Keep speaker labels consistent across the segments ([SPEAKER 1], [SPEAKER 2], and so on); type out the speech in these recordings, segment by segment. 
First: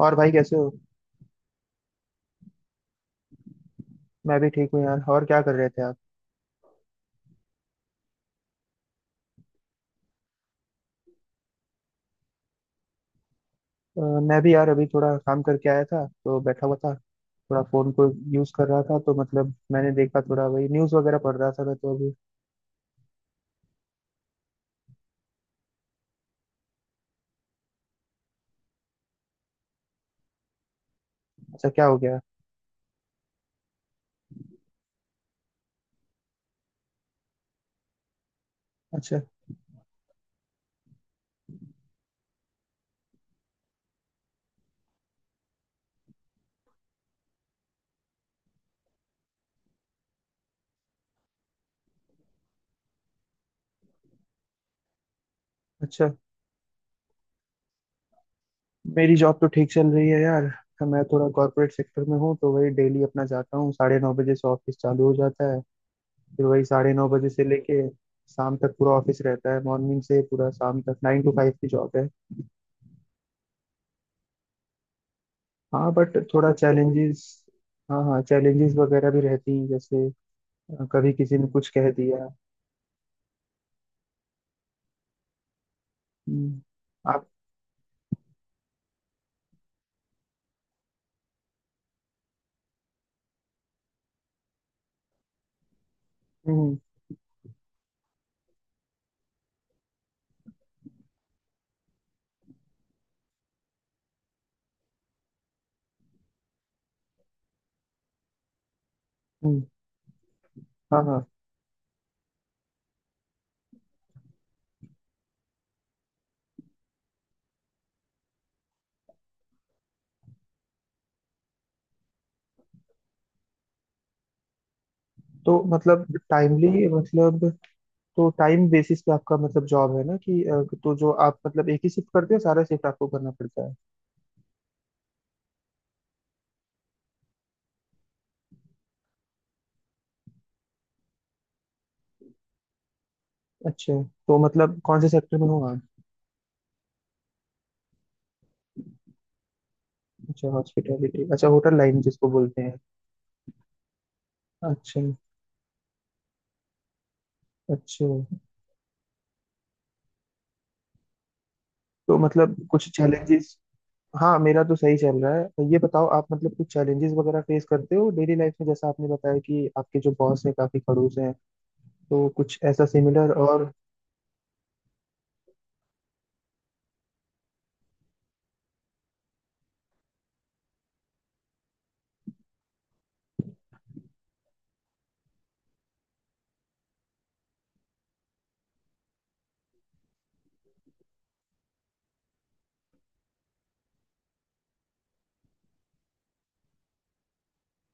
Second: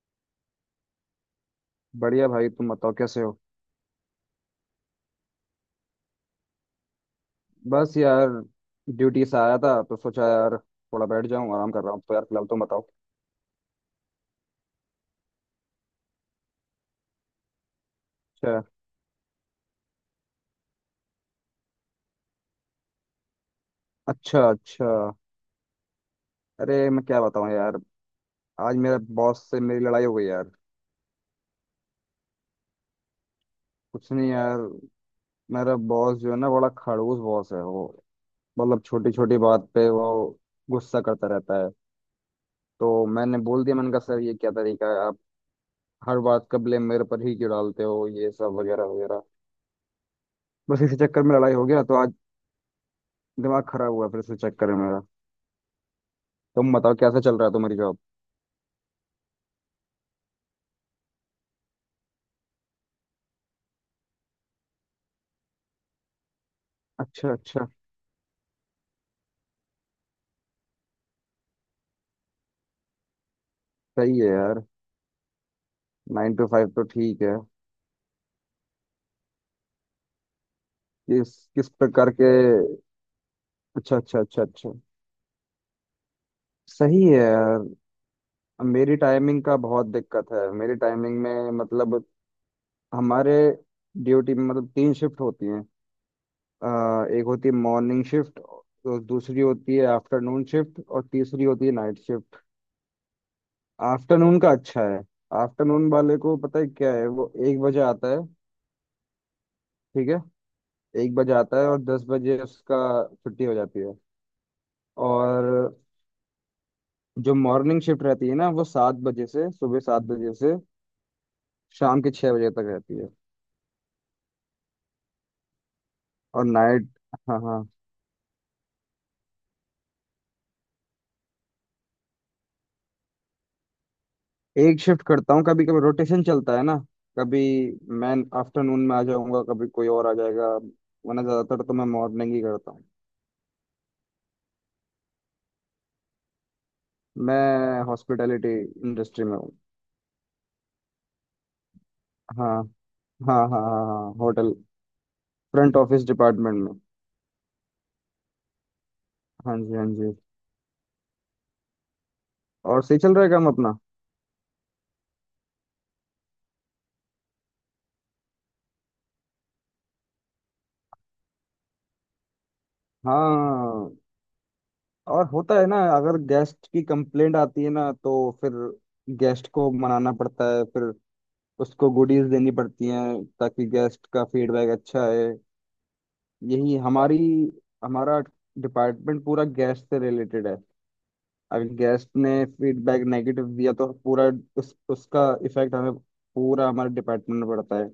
[SPEAKER 1] और भाई कैसे हो।
[SPEAKER 2] बढ़िया भाई, तुम बताओ कैसे हो।
[SPEAKER 1] मैं भी ठीक हूँ यार। और क्या कर रहे थे आप।
[SPEAKER 2] बस यार, ड्यूटी से आया था तो सोचा यार थोड़ा बैठ जाऊं, आराम कर रहा हूँ। तो यार फिलहाल तुम बताओ।
[SPEAKER 1] अ, मैं भी यार अभी थोड़ा काम करके आया था तो बैठा हुआ था। थोड़ा फोन को यूज
[SPEAKER 2] अच्छा,
[SPEAKER 1] कर रहा था तो मतलब मैंने देखा थोड़ा वही न्यूज वगैरह पढ़ रहा था मैं तो अभी।
[SPEAKER 2] अच्छा, अच्छा। अरे मैं क्या बताऊं यार, आज मेरे बॉस से मेरी लड़ाई हो गई यार।
[SPEAKER 1] अच्छा क्या हो गया।
[SPEAKER 2] कुछ नहीं यार, मेरा बॉस जो है ना, बड़ा खड़ूस बॉस है वो। मतलब छोटी
[SPEAKER 1] अच्छा
[SPEAKER 2] छोटी बात पे वो गुस्सा करता रहता है। तो मैंने बोल दिया, मैंने कहा सर ये क्या तरीका है, आप हर बात का ब्लेम मेरे पर ही क्यों डालते हो, ये सब वगैरह वगैरह। बस इसी चक्कर में लड़ाई हो गया तो आज दिमाग खराब हुआ, फिर इसी चक्कर में मेरा।
[SPEAKER 1] अच्छा।
[SPEAKER 2] तुम बताओ कैसा चल रहा है तुम्हारी जॉब।
[SPEAKER 1] मेरी जॉब तो ठीक चल रही है यार। मैं थोड़ा कॉर्पोरेट सेक्टर में हूँ तो वही डेली अपना जाता हूँ, साढ़े नौ बजे से ऑफिस चालू हो जाता है। फिर वही साढ़े नौ बजे
[SPEAKER 2] अच्छा,
[SPEAKER 1] से
[SPEAKER 2] अच्छा।
[SPEAKER 1] लेके शाम तक पूरा ऑफिस रहता है, मॉर्निंग से पूरा शाम तक नाइन टू फाइव की जॉब है।
[SPEAKER 2] सही है यार।
[SPEAKER 1] हाँ बट
[SPEAKER 2] नाइन टू
[SPEAKER 1] थोड़ा
[SPEAKER 2] फाइव तो
[SPEAKER 1] चैलेंजेस।
[SPEAKER 2] ठीक है।
[SPEAKER 1] हाँ हाँ चैलेंजेस वगैरह भी रहती हैं जैसे कभी
[SPEAKER 2] किस
[SPEAKER 1] किसी ने
[SPEAKER 2] किस
[SPEAKER 1] कुछ कह
[SPEAKER 2] प्रकार
[SPEAKER 1] दिया।
[SPEAKER 2] के। अच्छा, अच्छा, अच्छा, अच्छा।
[SPEAKER 1] हम्म,
[SPEAKER 2] सही है
[SPEAKER 1] आप।
[SPEAKER 2] यार। मेरी टाइमिंग का बहुत दिक्कत है, मेरी टाइमिंग में मतलब, हमारे ड्यूटी में मतलब तीन शिफ्ट होती हैं।
[SPEAKER 1] हम्म
[SPEAKER 2] एक होती है मॉर्निंग शिफ्ट, तो दूसरी होती है आफ्टरनून शिफ्ट, और तीसरी होती है नाइट शिफ्ट। आफ्टरनून का अच्छा है। आफ्टरनून वाले को पता है क्या है, वो एक बजे आता है।
[SPEAKER 1] हम्म,
[SPEAKER 2] ठीक है,
[SPEAKER 1] हाँ
[SPEAKER 2] एक
[SPEAKER 1] हाँ।
[SPEAKER 2] बजे आता है और दस बजे उसका छुट्टी हो जाती है। और जो मॉर्निंग शिफ्ट रहती है ना, वो सात बजे से, सुबह सात बजे से शाम के छह बजे तक रहती है।
[SPEAKER 1] तो मतलब
[SPEAKER 2] और
[SPEAKER 1] टाइमली
[SPEAKER 2] नाइट। हाँ,
[SPEAKER 1] मतलब।
[SPEAKER 2] हाँ।
[SPEAKER 1] तो टाइम बेसिस पे आपका मतलब जॉब है ना कि तो जो आप मतलब एक ही शिफ्ट करते हो सारा शिफ्ट आपको करना पड़ता है।
[SPEAKER 2] एक शिफ्ट करता हूँ, कभी कभी रोटेशन चलता है ना। कभी मैं आफ्टरनून में आ जाऊंगा, कभी कोई और आ जाएगा। वरना ज़्यादातर तो मैं मॉर्निंग ही करता हूँ।
[SPEAKER 1] अच्छा। तो मतलब कौन से सेक्टर में हो आप।
[SPEAKER 2] मैं हॉस्पिटैलिटी इंडस्ट्री में हूँ।
[SPEAKER 1] अच्छा हॉस्पिटैलिटी अच्छा होटल लाइन जिसको
[SPEAKER 2] हाँ,
[SPEAKER 1] बोलते हैं।
[SPEAKER 2] हाँ, हाँ, हाँ, हाँ, होटल।
[SPEAKER 1] अच्छा।
[SPEAKER 2] फ्रंट ऑफिस डिपार्टमेंट में।
[SPEAKER 1] अच्छा।
[SPEAKER 2] हाँ जी, हाँ जी।
[SPEAKER 1] तो मतलब
[SPEAKER 2] और
[SPEAKER 1] कुछ
[SPEAKER 2] सही चल रहा है काम
[SPEAKER 1] चैलेंजेस।
[SPEAKER 2] अपना।
[SPEAKER 1] हाँ मेरा तो सही चल रहा है तो ये बताओ आप मतलब कुछ चैलेंजेस वगैरह फेस करते हो डेली लाइफ में, जैसा आपने बताया कि आपके जो बॉस हैं काफी खड़ूस हैं। तो कुछ ऐसा सिमिलर और।
[SPEAKER 2] हाँ, और होता है ना, अगर गेस्ट की कंप्लेंट आती है ना, तो फिर गेस्ट को मनाना पड़ता है। फिर उसको गुडीज देनी पड़ती हैं ताकि गेस्ट का फीडबैक अच्छा है। यही हमारी हमारा डिपार्टमेंट पूरा गेस्ट से रिलेटेड है। अगर गेस्ट ने फीडबैक नेगेटिव दिया तो पूरा उसका इफेक्ट हमें, पूरा हमारे डिपार्टमेंट में पड़ता है।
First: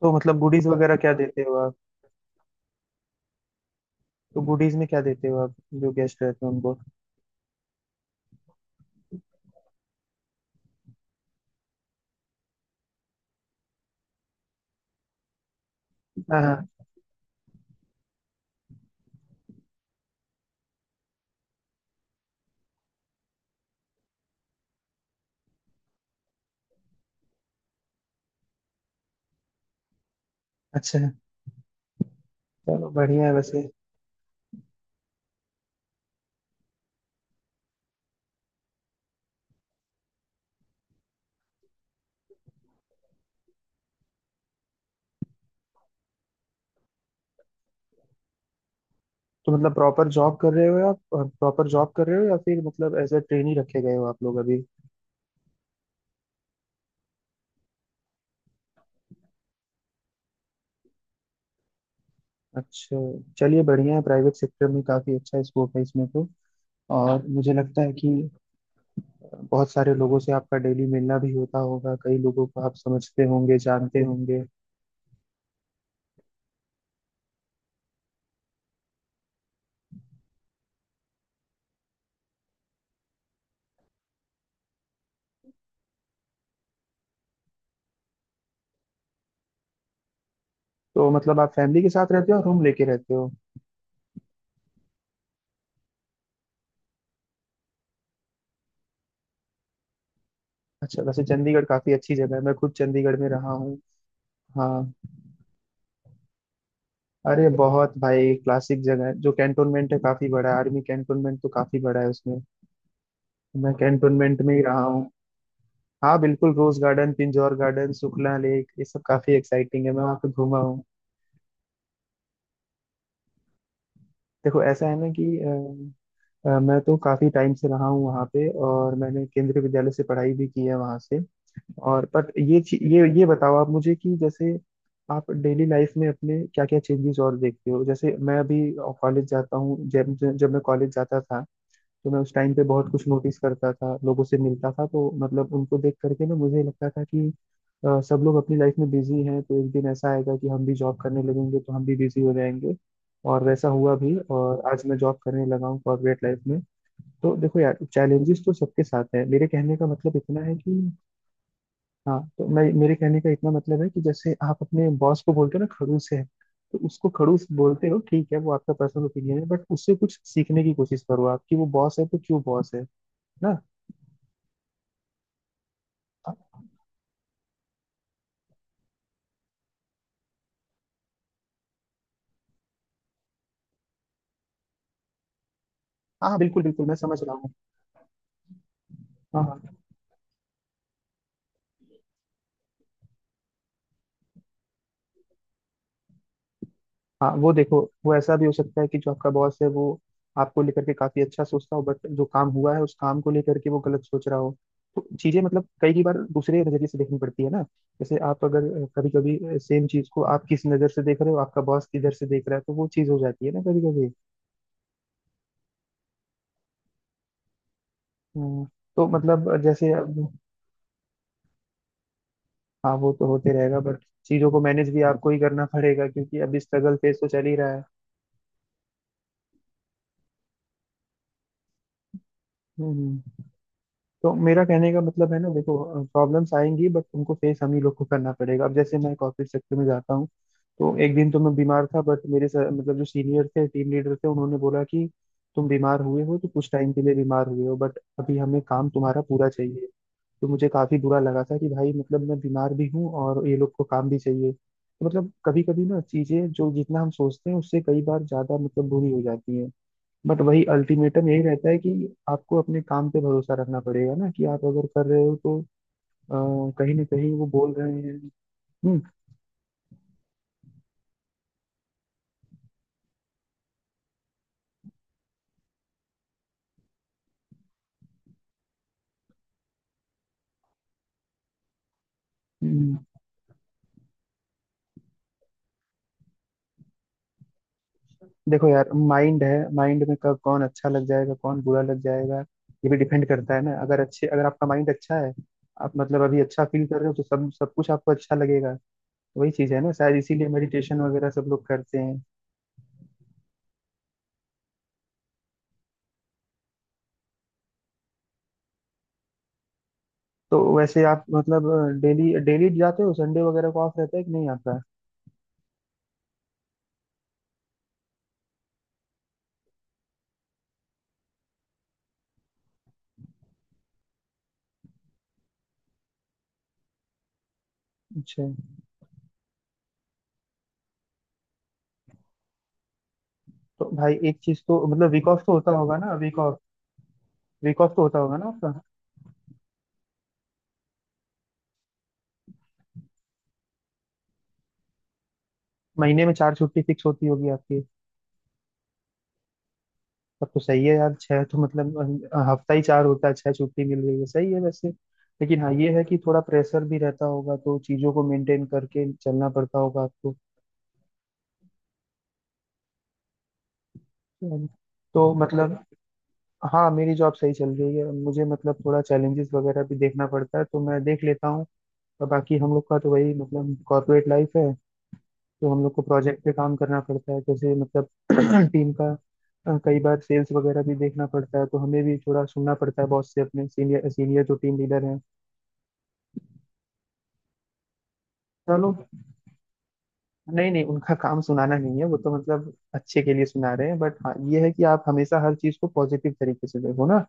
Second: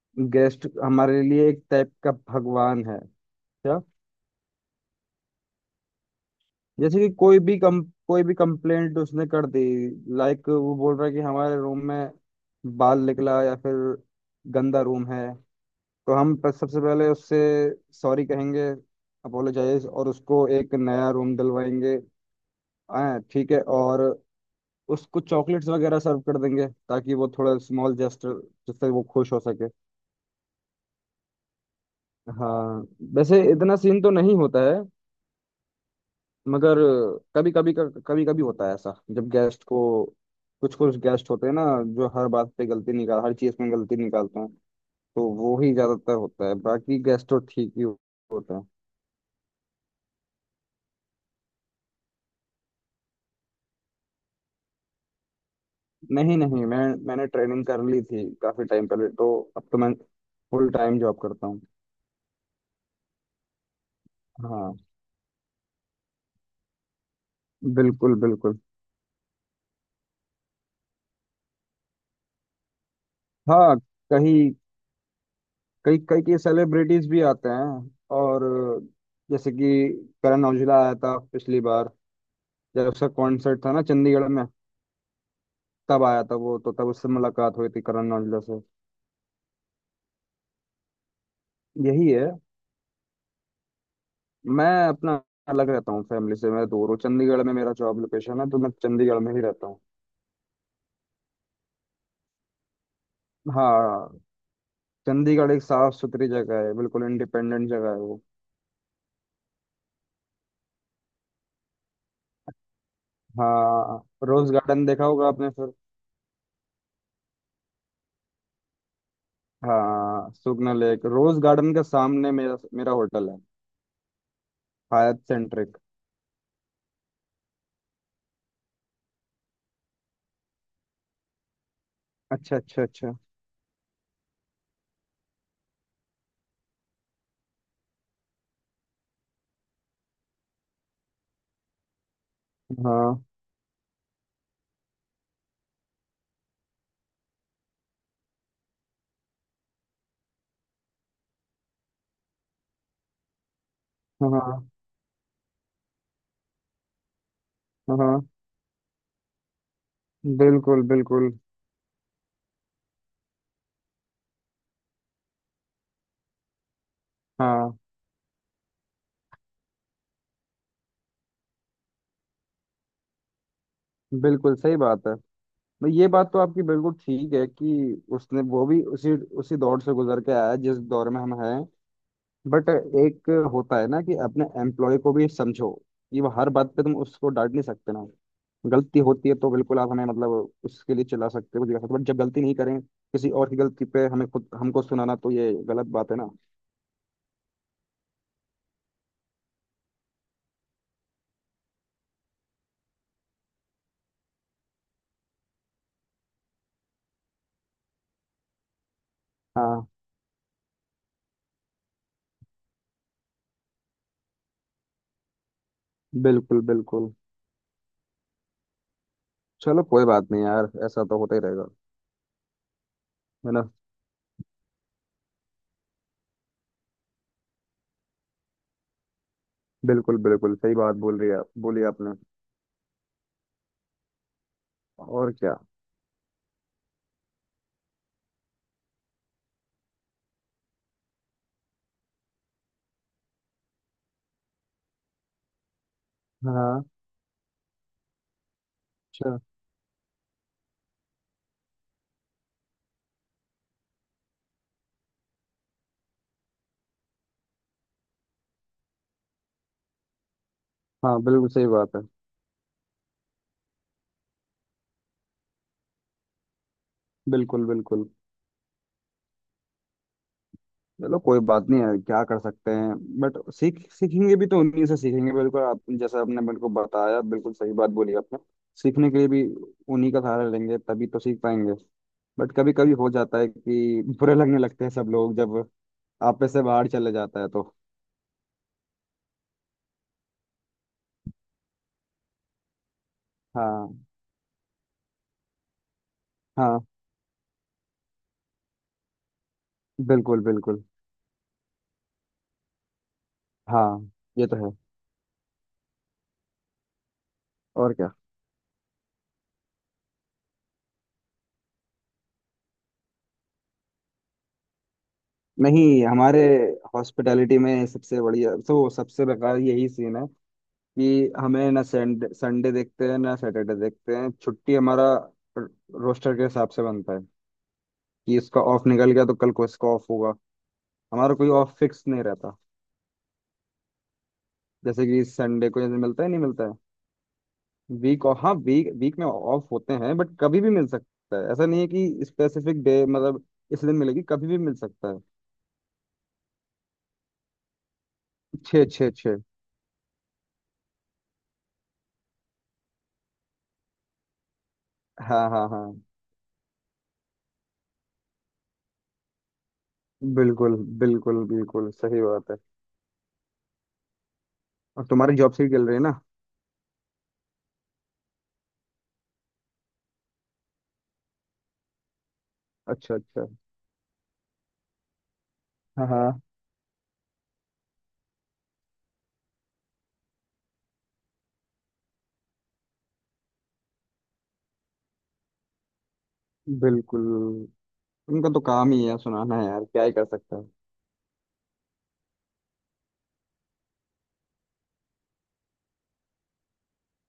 [SPEAKER 1] तो मतलब गुडीज
[SPEAKER 2] गेस्ट
[SPEAKER 1] वगैरह क्या
[SPEAKER 2] हमारे
[SPEAKER 1] देते
[SPEAKER 2] लिए
[SPEAKER 1] हो
[SPEAKER 2] एक
[SPEAKER 1] आप।
[SPEAKER 2] टाइप का भगवान है। क्या।
[SPEAKER 1] तो गुडीज में क्या देते हो आप, जो गेस्ट रहते हो उनको।
[SPEAKER 2] जैसे कि कोई भी कम, कोई भी कंप्लेंट उसने कर दी, लाइक वो बोल रहा है कि हमारे रूम में बाल निकला, या फिर गंदा रूम है, तो हम
[SPEAKER 1] हाँ हाँ,
[SPEAKER 2] सबसे पहले उससे सॉरी कहेंगे, अपोलोजाइज, और उसको एक नया रूम दिलवाएंगे। हाँ ठीक है, और उसको चॉकलेट्स वगैरह सर्व कर देंगे ताकि वो थोड़ा, स्मॉल जेस्टर, जिससे वो खुश हो सके।
[SPEAKER 1] अच्छा।
[SPEAKER 2] हाँ।
[SPEAKER 1] चलो बढ़िया है
[SPEAKER 2] वैसे
[SPEAKER 1] वैसे।
[SPEAKER 2] इतना सीन तो नहीं होता है, मगर कभी कभी, कभी कभी होता है ऐसा। जब गेस्ट को, कुछ कुछ गेस्ट होते हैं ना जो हर बात पे गलती निकाल, हर चीज में गलती निकालते हैं, तो वो ही ज्यादातर होता है। बाकी गेस्ट तो ठीक ही होता है।
[SPEAKER 1] तो मतलब प्रॉपर जॉब कर रहे हो आप, प्रॉपर जॉब कर रहे हो या फिर मतलब एज अ ट्रेनी रखे गए हो आप लोग अभी।
[SPEAKER 2] नहीं नहीं, मैं, मैंने ट्रेनिंग कर ली थी काफी टाइम पहले, तो अब तो मैं फुल टाइम जॉब करता हूँ।
[SPEAKER 1] अच्छा। चलिए बढ़िया है, प्राइवेट सेक्टर
[SPEAKER 2] हाँ।
[SPEAKER 1] में काफी अच्छा स्कोप है इसमें तो। और मुझे लगता है कि
[SPEAKER 2] बिल्कुल, बिल्कुल।
[SPEAKER 1] बहुत सारे लोगों से आपका डेली मिलना भी होता होगा, कई लोगों को आप समझते होंगे
[SPEAKER 2] हाँ।
[SPEAKER 1] जानते होंगे।
[SPEAKER 2] कहीं, कई कई कई सेलिब्रिटीज भी आते हैं, और जैसे कि करण औजला आया था पिछली बार, जब उसका कॉन्सर्ट था ना चंडीगढ़ में, तब आया था वो। तो तब उससे मुलाकात हुई थी, करण औजला से।
[SPEAKER 1] तो मतलब आप फैमिली के
[SPEAKER 2] यही
[SPEAKER 1] साथ
[SPEAKER 2] है,
[SPEAKER 1] रहते हो और रूम लेके रहते हो।
[SPEAKER 2] मैं अपना अलग रहता हूँ, फैमिली से मैं दूर हूँ। चंडीगढ़ में मेरा जॉब लोकेशन है, तो मैं चंडीगढ़ में ही रहता हूँ।
[SPEAKER 1] अच्छा वैसे चंडीगढ़ काफी अच्छी जगह है, मैं खुद चंडीगढ़ में रहा हूँ।
[SPEAKER 2] हाँ।
[SPEAKER 1] हाँ।
[SPEAKER 2] चंडीगढ़ एक साफ सुथरी जगह है, बिल्कुल
[SPEAKER 1] अरे
[SPEAKER 2] इंडिपेंडेंट जगह
[SPEAKER 1] बहुत
[SPEAKER 2] है वो।
[SPEAKER 1] भाई क्लासिक जगह है, जो कैंटोनमेंट है काफी बड़ा है, आर्मी कैंटोनमेंट तो काफी बड़ा है उसमें। मैं
[SPEAKER 2] हाँ,
[SPEAKER 1] कैंटोनमेंट
[SPEAKER 2] रोज
[SPEAKER 1] में ही रहा
[SPEAKER 2] गार्डन
[SPEAKER 1] हूँ।
[SPEAKER 2] देखा होगा आपने फिर।
[SPEAKER 1] हाँ बिल्कुल, rose garden, Pinjore garden, Sukhna lake, ये सब काफी एक्साइटिंग है, मैं वहाँ पे
[SPEAKER 2] हाँ,
[SPEAKER 1] घूमा
[SPEAKER 2] सुगना
[SPEAKER 1] हूँ।
[SPEAKER 2] लेक, रोज गार्डन के सामने मेरा मेरा होटल है।
[SPEAKER 1] देखो ऐसा है ना
[SPEAKER 2] हयात
[SPEAKER 1] कि
[SPEAKER 2] सेंट्रिक।
[SPEAKER 1] मैं तो काफ़ी टाइम से रहा हूँ वहाँ पे, और मैंने केंद्रीय विद्यालय से पढ़ाई भी की है वहाँ से। और बट
[SPEAKER 2] अच्छा,
[SPEAKER 1] ये ची-
[SPEAKER 2] अच्छा, अच्छा।
[SPEAKER 1] ये बताओ आप मुझे कि जैसे आप डेली लाइफ में अपने क्या क्या चेंजेस और देखते हो। जैसे मैं अभी कॉलेज जाता हूँ, जब जब मैं कॉलेज जाता था तो मैं उस टाइम पे बहुत कुछ
[SPEAKER 2] हाँ,
[SPEAKER 1] नोटिस करता था, लोगों से मिलता था, तो मतलब उनको देख करके ना मुझे लगता था कि सब लोग अपनी लाइफ में बिजी हैं, तो एक दिन ऐसा आएगा कि हम भी जॉब करने लगेंगे तो हम भी बिजी हो जाएंगे। और वैसा हुआ भी, और
[SPEAKER 2] हाँ,
[SPEAKER 1] आज मैं जॉब करने लगा हूँ कॉर्पोरेट लाइफ में। तो देखो यार
[SPEAKER 2] हाँ।
[SPEAKER 1] चैलेंजेस तो सबके साथ है, मेरे कहने का मतलब इतना है कि।
[SPEAKER 2] बिल्कुल, बिल्कुल।
[SPEAKER 1] हाँ तो मैं, मेरे कहने का इतना मतलब है कि जैसे आप अपने बॉस को बोलते हो ना खड़ूस है, तो उसको खड़ूस
[SPEAKER 2] हाँ
[SPEAKER 1] बोलते हो ठीक है, वो आपका पर्सनल ओपिनियन है बट उससे कुछ सीखने की कोशिश करो आप कि वो बॉस है तो क्यों बॉस है ना।
[SPEAKER 2] बिल्कुल सही बात है। मैं ये बात
[SPEAKER 1] हाँ
[SPEAKER 2] तो आपकी बिल्कुल ठीक है, कि उसने वो भी उसी उसी दौर से गुजर के आया है, जिस दौर में हम हैं। बट एक होता है ना, कि अपने एम्प्लॉय को भी समझो। ये वो
[SPEAKER 1] हाँ
[SPEAKER 2] हर
[SPEAKER 1] बिल्कुल
[SPEAKER 2] बात पे
[SPEAKER 1] बिल्कुल मैं
[SPEAKER 2] तुम
[SPEAKER 1] समझ
[SPEAKER 2] उसको
[SPEAKER 1] रहा
[SPEAKER 2] डांट
[SPEAKER 1] हूँ।
[SPEAKER 2] नहीं सकते ना। गलती होती है
[SPEAKER 1] हाँ
[SPEAKER 2] तो
[SPEAKER 1] हाँ।
[SPEAKER 2] बिल्कुल आप हमें मतलब उसके लिए चिल्ला सकते हो, कुछ कर सकते हो, बट जब गलती नहीं करें, किसी और की गलती पे हमें खुद, हमको सुनाना, तो ये गलत बात है ना।
[SPEAKER 1] हाँ वो देखो, वो ऐसा भी हो सकता है कि जो आपका बॉस है वो आपको लेकर के काफी अच्छा सोचता हो बट जो काम हुआ है उस काम को लेकर के वो गलत सोच रहा हो। तो चीजें मतलब कई कई बार दूसरे नजरिए से देखनी पड़ती है ना। जैसे आप अगर कभी कभी सेम
[SPEAKER 2] हाँ
[SPEAKER 1] चीज को आप किस नजर से देख रहे हो, आपका बॉस किधर से देख रहा है, तो वो चीज हो जाती है ना कभी कभी।
[SPEAKER 2] बिल्कुल, बिल्कुल।
[SPEAKER 1] हम्म, तो मतलब
[SPEAKER 2] चलो
[SPEAKER 1] जैसे
[SPEAKER 2] कोई
[SPEAKER 1] अब।
[SPEAKER 2] बात नहीं यार, ऐसा तो होता ही रहेगा।
[SPEAKER 1] हाँ वो तो होते
[SPEAKER 2] है ना।
[SPEAKER 1] रहेगा बट चीजों को मैनेज भी आपको ही करना पड़ेगा, क्योंकि अभी स्ट्रगल फेज तो चल ही रहा है।
[SPEAKER 2] बिल्कुल, बिल्कुल, सही बात बोल रही है, बोली आपने।
[SPEAKER 1] हम्म हम्म। तो मेरा कहने का मतलब
[SPEAKER 2] और
[SPEAKER 1] है ना
[SPEAKER 2] क्या।
[SPEAKER 1] देखो, प्रॉब्लम्स आएंगी बट तुमको फेस हम ही लोग को करना पड़ेगा। अब जैसे मैं कॉर्पोरेट सेक्टर में जाता हूँ, तो एक दिन तो मैं बीमार था बट मतलब जो सीनियर थे टीम लीडर थे उन्होंने बोला कि तुम बीमार हुए हो तो कुछ
[SPEAKER 2] हाँ,
[SPEAKER 1] टाइम के लिए बीमार हुए हो बट अभी हमें काम तुम्हारा पूरा चाहिए। तो मुझे काफी बुरा लगा था कि भाई मतलब मैं बीमार भी हूँ और ये लोग को काम भी चाहिए, तो मतलब कभी कभी ना चीजें जो जितना हम सोचते हैं उससे कई बार ज्यादा मतलब बुरी हो जाती है। बट वही
[SPEAKER 2] हाँ,
[SPEAKER 1] अल्टीमेटम यही
[SPEAKER 2] बिल्कुल सही
[SPEAKER 1] रहता है
[SPEAKER 2] बात है।
[SPEAKER 1] कि आपको अपने काम पे भरोसा रखना पड़ेगा ना, कि आप अगर कर रहे हो तो अ, कहीं ना कहीं वो
[SPEAKER 2] बिल्कुल,
[SPEAKER 1] बोल रहे
[SPEAKER 2] बिल्कुल।
[SPEAKER 1] हैं। हम्म
[SPEAKER 2] चलो कोई बात नहीं है, क्या कर सकते हैं। बट सीख, सीखेंगे भी तो उन्हीं से सीखेंगे, बिल्कुल। आप जैसा आपने मेरे को बताया, बिल्कुल सही बात बोली आपने। सीखने के लिए भी उन्हीं का सहारा लेंगे, तभी तो सीख पाएंगे। बट कभी कभी
[SPEAKER 1] हम्म।
[SPEAKER 2] हो जाता है कि बुरे लगने लगते हैं सब लोग, जब आपस से बाहर चले जाता है तो।
[SPEAKER 1] देखो यार माइंड है, माइंड में कब कौन अच्छा लग जाएगा कौन बुरा लग जाएगा ये भी डिपेंड करता है ना।
[SPEAKER 2] हाँ,
[SPEAKER 1] अगर अच्छे, अगर आपका माइंड अच्छा है, आप मतलब अभी अच्छा
[SPEAKER 2] हाँ।
[SPEAKER 1] फील कर रहे हो तो सब सब कुछ आपको अच्छा लगेगा। तो वही चीज है ना, शायद
[SPEAKER 2] बिल्कुल,
[SPEAKER 1] इसीलिए
[SPEAKER 2] बिल्कुल।
[SPEAKER 1] मेडिटेशन वगैरह सब लोग करते हैं।
[SPEAKER 2] हाँ, ये तो है। और क्या।
[SPEAKER 1] तो वैसे आप मतलब डेली डेली जाते हो, संडे वगैरह को ऑफ रहता है कि नहीं आता।
[SPEAKER 2] नहीं हमारे हॉस्पिटैलिटी में सबसे बढ़िया तो सबसे बेकार यही सीन है, कि हमें ना संडे संडे देखते हैं ना सैटरडे देखते हैं, छुट्टी हमारा रोस्टर के हिसाब से बनता है। कि
[SPEAKER 1] अच्छा।
[SPEAKER 2] इसका ऑफ निकल गया तो कल को इसका ऑफ होगा, हमारा कोई ऑफ फिक्स नहीं रहता।
[SPEAKER 1] तो भाई एक चीज तो
[SPEAKER 2] जैसे
[SPEAKER 1] मतलब
[SPEAKER 2] कि
[SPEAKER 1] वीक ऑफ तो
[SPEAKER 2] संडे
[SPEAKER 1] होता
[SPEAKER 2] को
[SPEAKER 1] होगा
[SPEAKER 2] जैसे
[SPEAKER 1] ना
[SPEAKER 2] मिलता है,
[SPEAKER 1] वीक
[SPEAKER 2] नहीं
[SPEAKER 1] ऑफ।
[SPEAKER 2] मिलता है।
[SPEAKER 1] वीक ऑफ तो होता
[SPEAKER 2] वीक
[SPEAKER 1] होगा
[SPEAKER 2] ऑफ,
[SPEAKER 1] ना
[SPEAKER 2] हाँ
[SPEAKER 1] आपका।
[SPEAKER 2] वीक, वीक में ऑफ होते हैं। बट कभी भी मिल सकता है, ऐसा नहीं है कि स्पेसिफिक डे मतलब इस दिन मिलेगी, कभी भी मिल सकता है।
[SPEAKER 1] महीने में चार छुट्टी फिक्स होती होगी आपकी।
[SPEAKER 2] छः, छः, छः।
[SPEAKER 1] तब तो सही है यार, छह तो मतलब हफ्ता ही चार होता है, छह छुट्टी मिल रही है, सही है वैसे।
[SPEAKER 2] हाँ,
[SPEAKER 1] लेकिन
[SPEAKER 2] हाँ,
[SPEAKER 1] हाँ ये
[SPEAKER 2] हाँ।
[SPEAKER 1] है कि थोड़ा प्रेशर भी रहता होगा तो चीजों को मेंटेन करके चलना पड़ता होगा आपको।
[SPEAKER 2] बिल्कुल, बिल्कुल, बिल्कुल सही बात है। और
[SPEAKER 1] तो
[SPEAKER 2] तुम्हारी जॉब से ही
[SPEAKER 1] मतलब।
[SPEAKER 2] चल रही है ना।
[SPEAKER 1] हाँ मेरी जॉब सही चल रही है, मुझे मतलब थोड़ा चैलेंजेस वगैरह भी देखना पड़ता है तो मैं देख लेता हूँ। और बाकी हम लोग का तो
[SPEAKER 2] अच्छा,
[SPEAKER 1] वही
[SPEAKER 2] अच्छा।
[SPEAKER 1] मतलब कॉर्पोरेट लाइफ है। तो हम लोग को
[SPEAKER 2] हाँ, हाँ।
[SPEAKER 1] प्रोजेक्ट पे काम करना पड़ता है, जैसे मतलब टीम का कई बार सेल्स वगैरह भी देखना पड़ता है, तो हमें भी थोड़ा सुनना पड़ता है बॉस से, अपने सीनियर, सीनियर जो टीम लीडर हैं।
[SPEAKER 2] बिल्कुल। उनका तो
[SPEAKER 1] चलो।
[SPEAKER 2] काम ही है, सुनाना है यार, क्या ही कर सकता है।
[SPEAKER 1] नहीं नहीं, उनका काम सुनाना नहीं है, वो तो मतलब अच्छे के लिए सुना रहे हैं, बट हाँ ये है कि आप हमेशा हर चीज को पॉजिटिव तरीके से देखो ना।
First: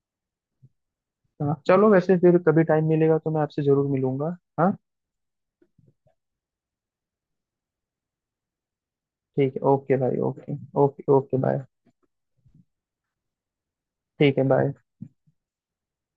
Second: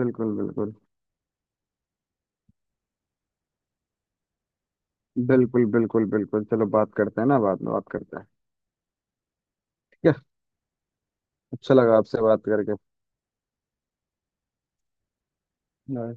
[SPEAKER 2] बिल्कुल, बिल्कुल,
[SPEAKER 1] हाँ, चलो वैसे फिर कभी टाइम मिलेगा तो मैं आपसे जरूर मिलूंगा, हाँ।
[SPEAKER 2] बिल्कुल, बिल्कुल, बिल्कुल, चलो बात करते हैं ना, बाद में बात करते हैं।
[SPEAKER 1] ठीक है ओके
[SPEAKER 2] ठीक
[SPEAKER 1] भाई
[SPEAKER 2] है।
[SPEAKER 1] ओके। Okay okay bye.
[SPEAKER 2] अच्छा लगा आपसे बात करके।
[SPEAKER 1] ठीक है बाय।
[SPEAKER 2] बाय।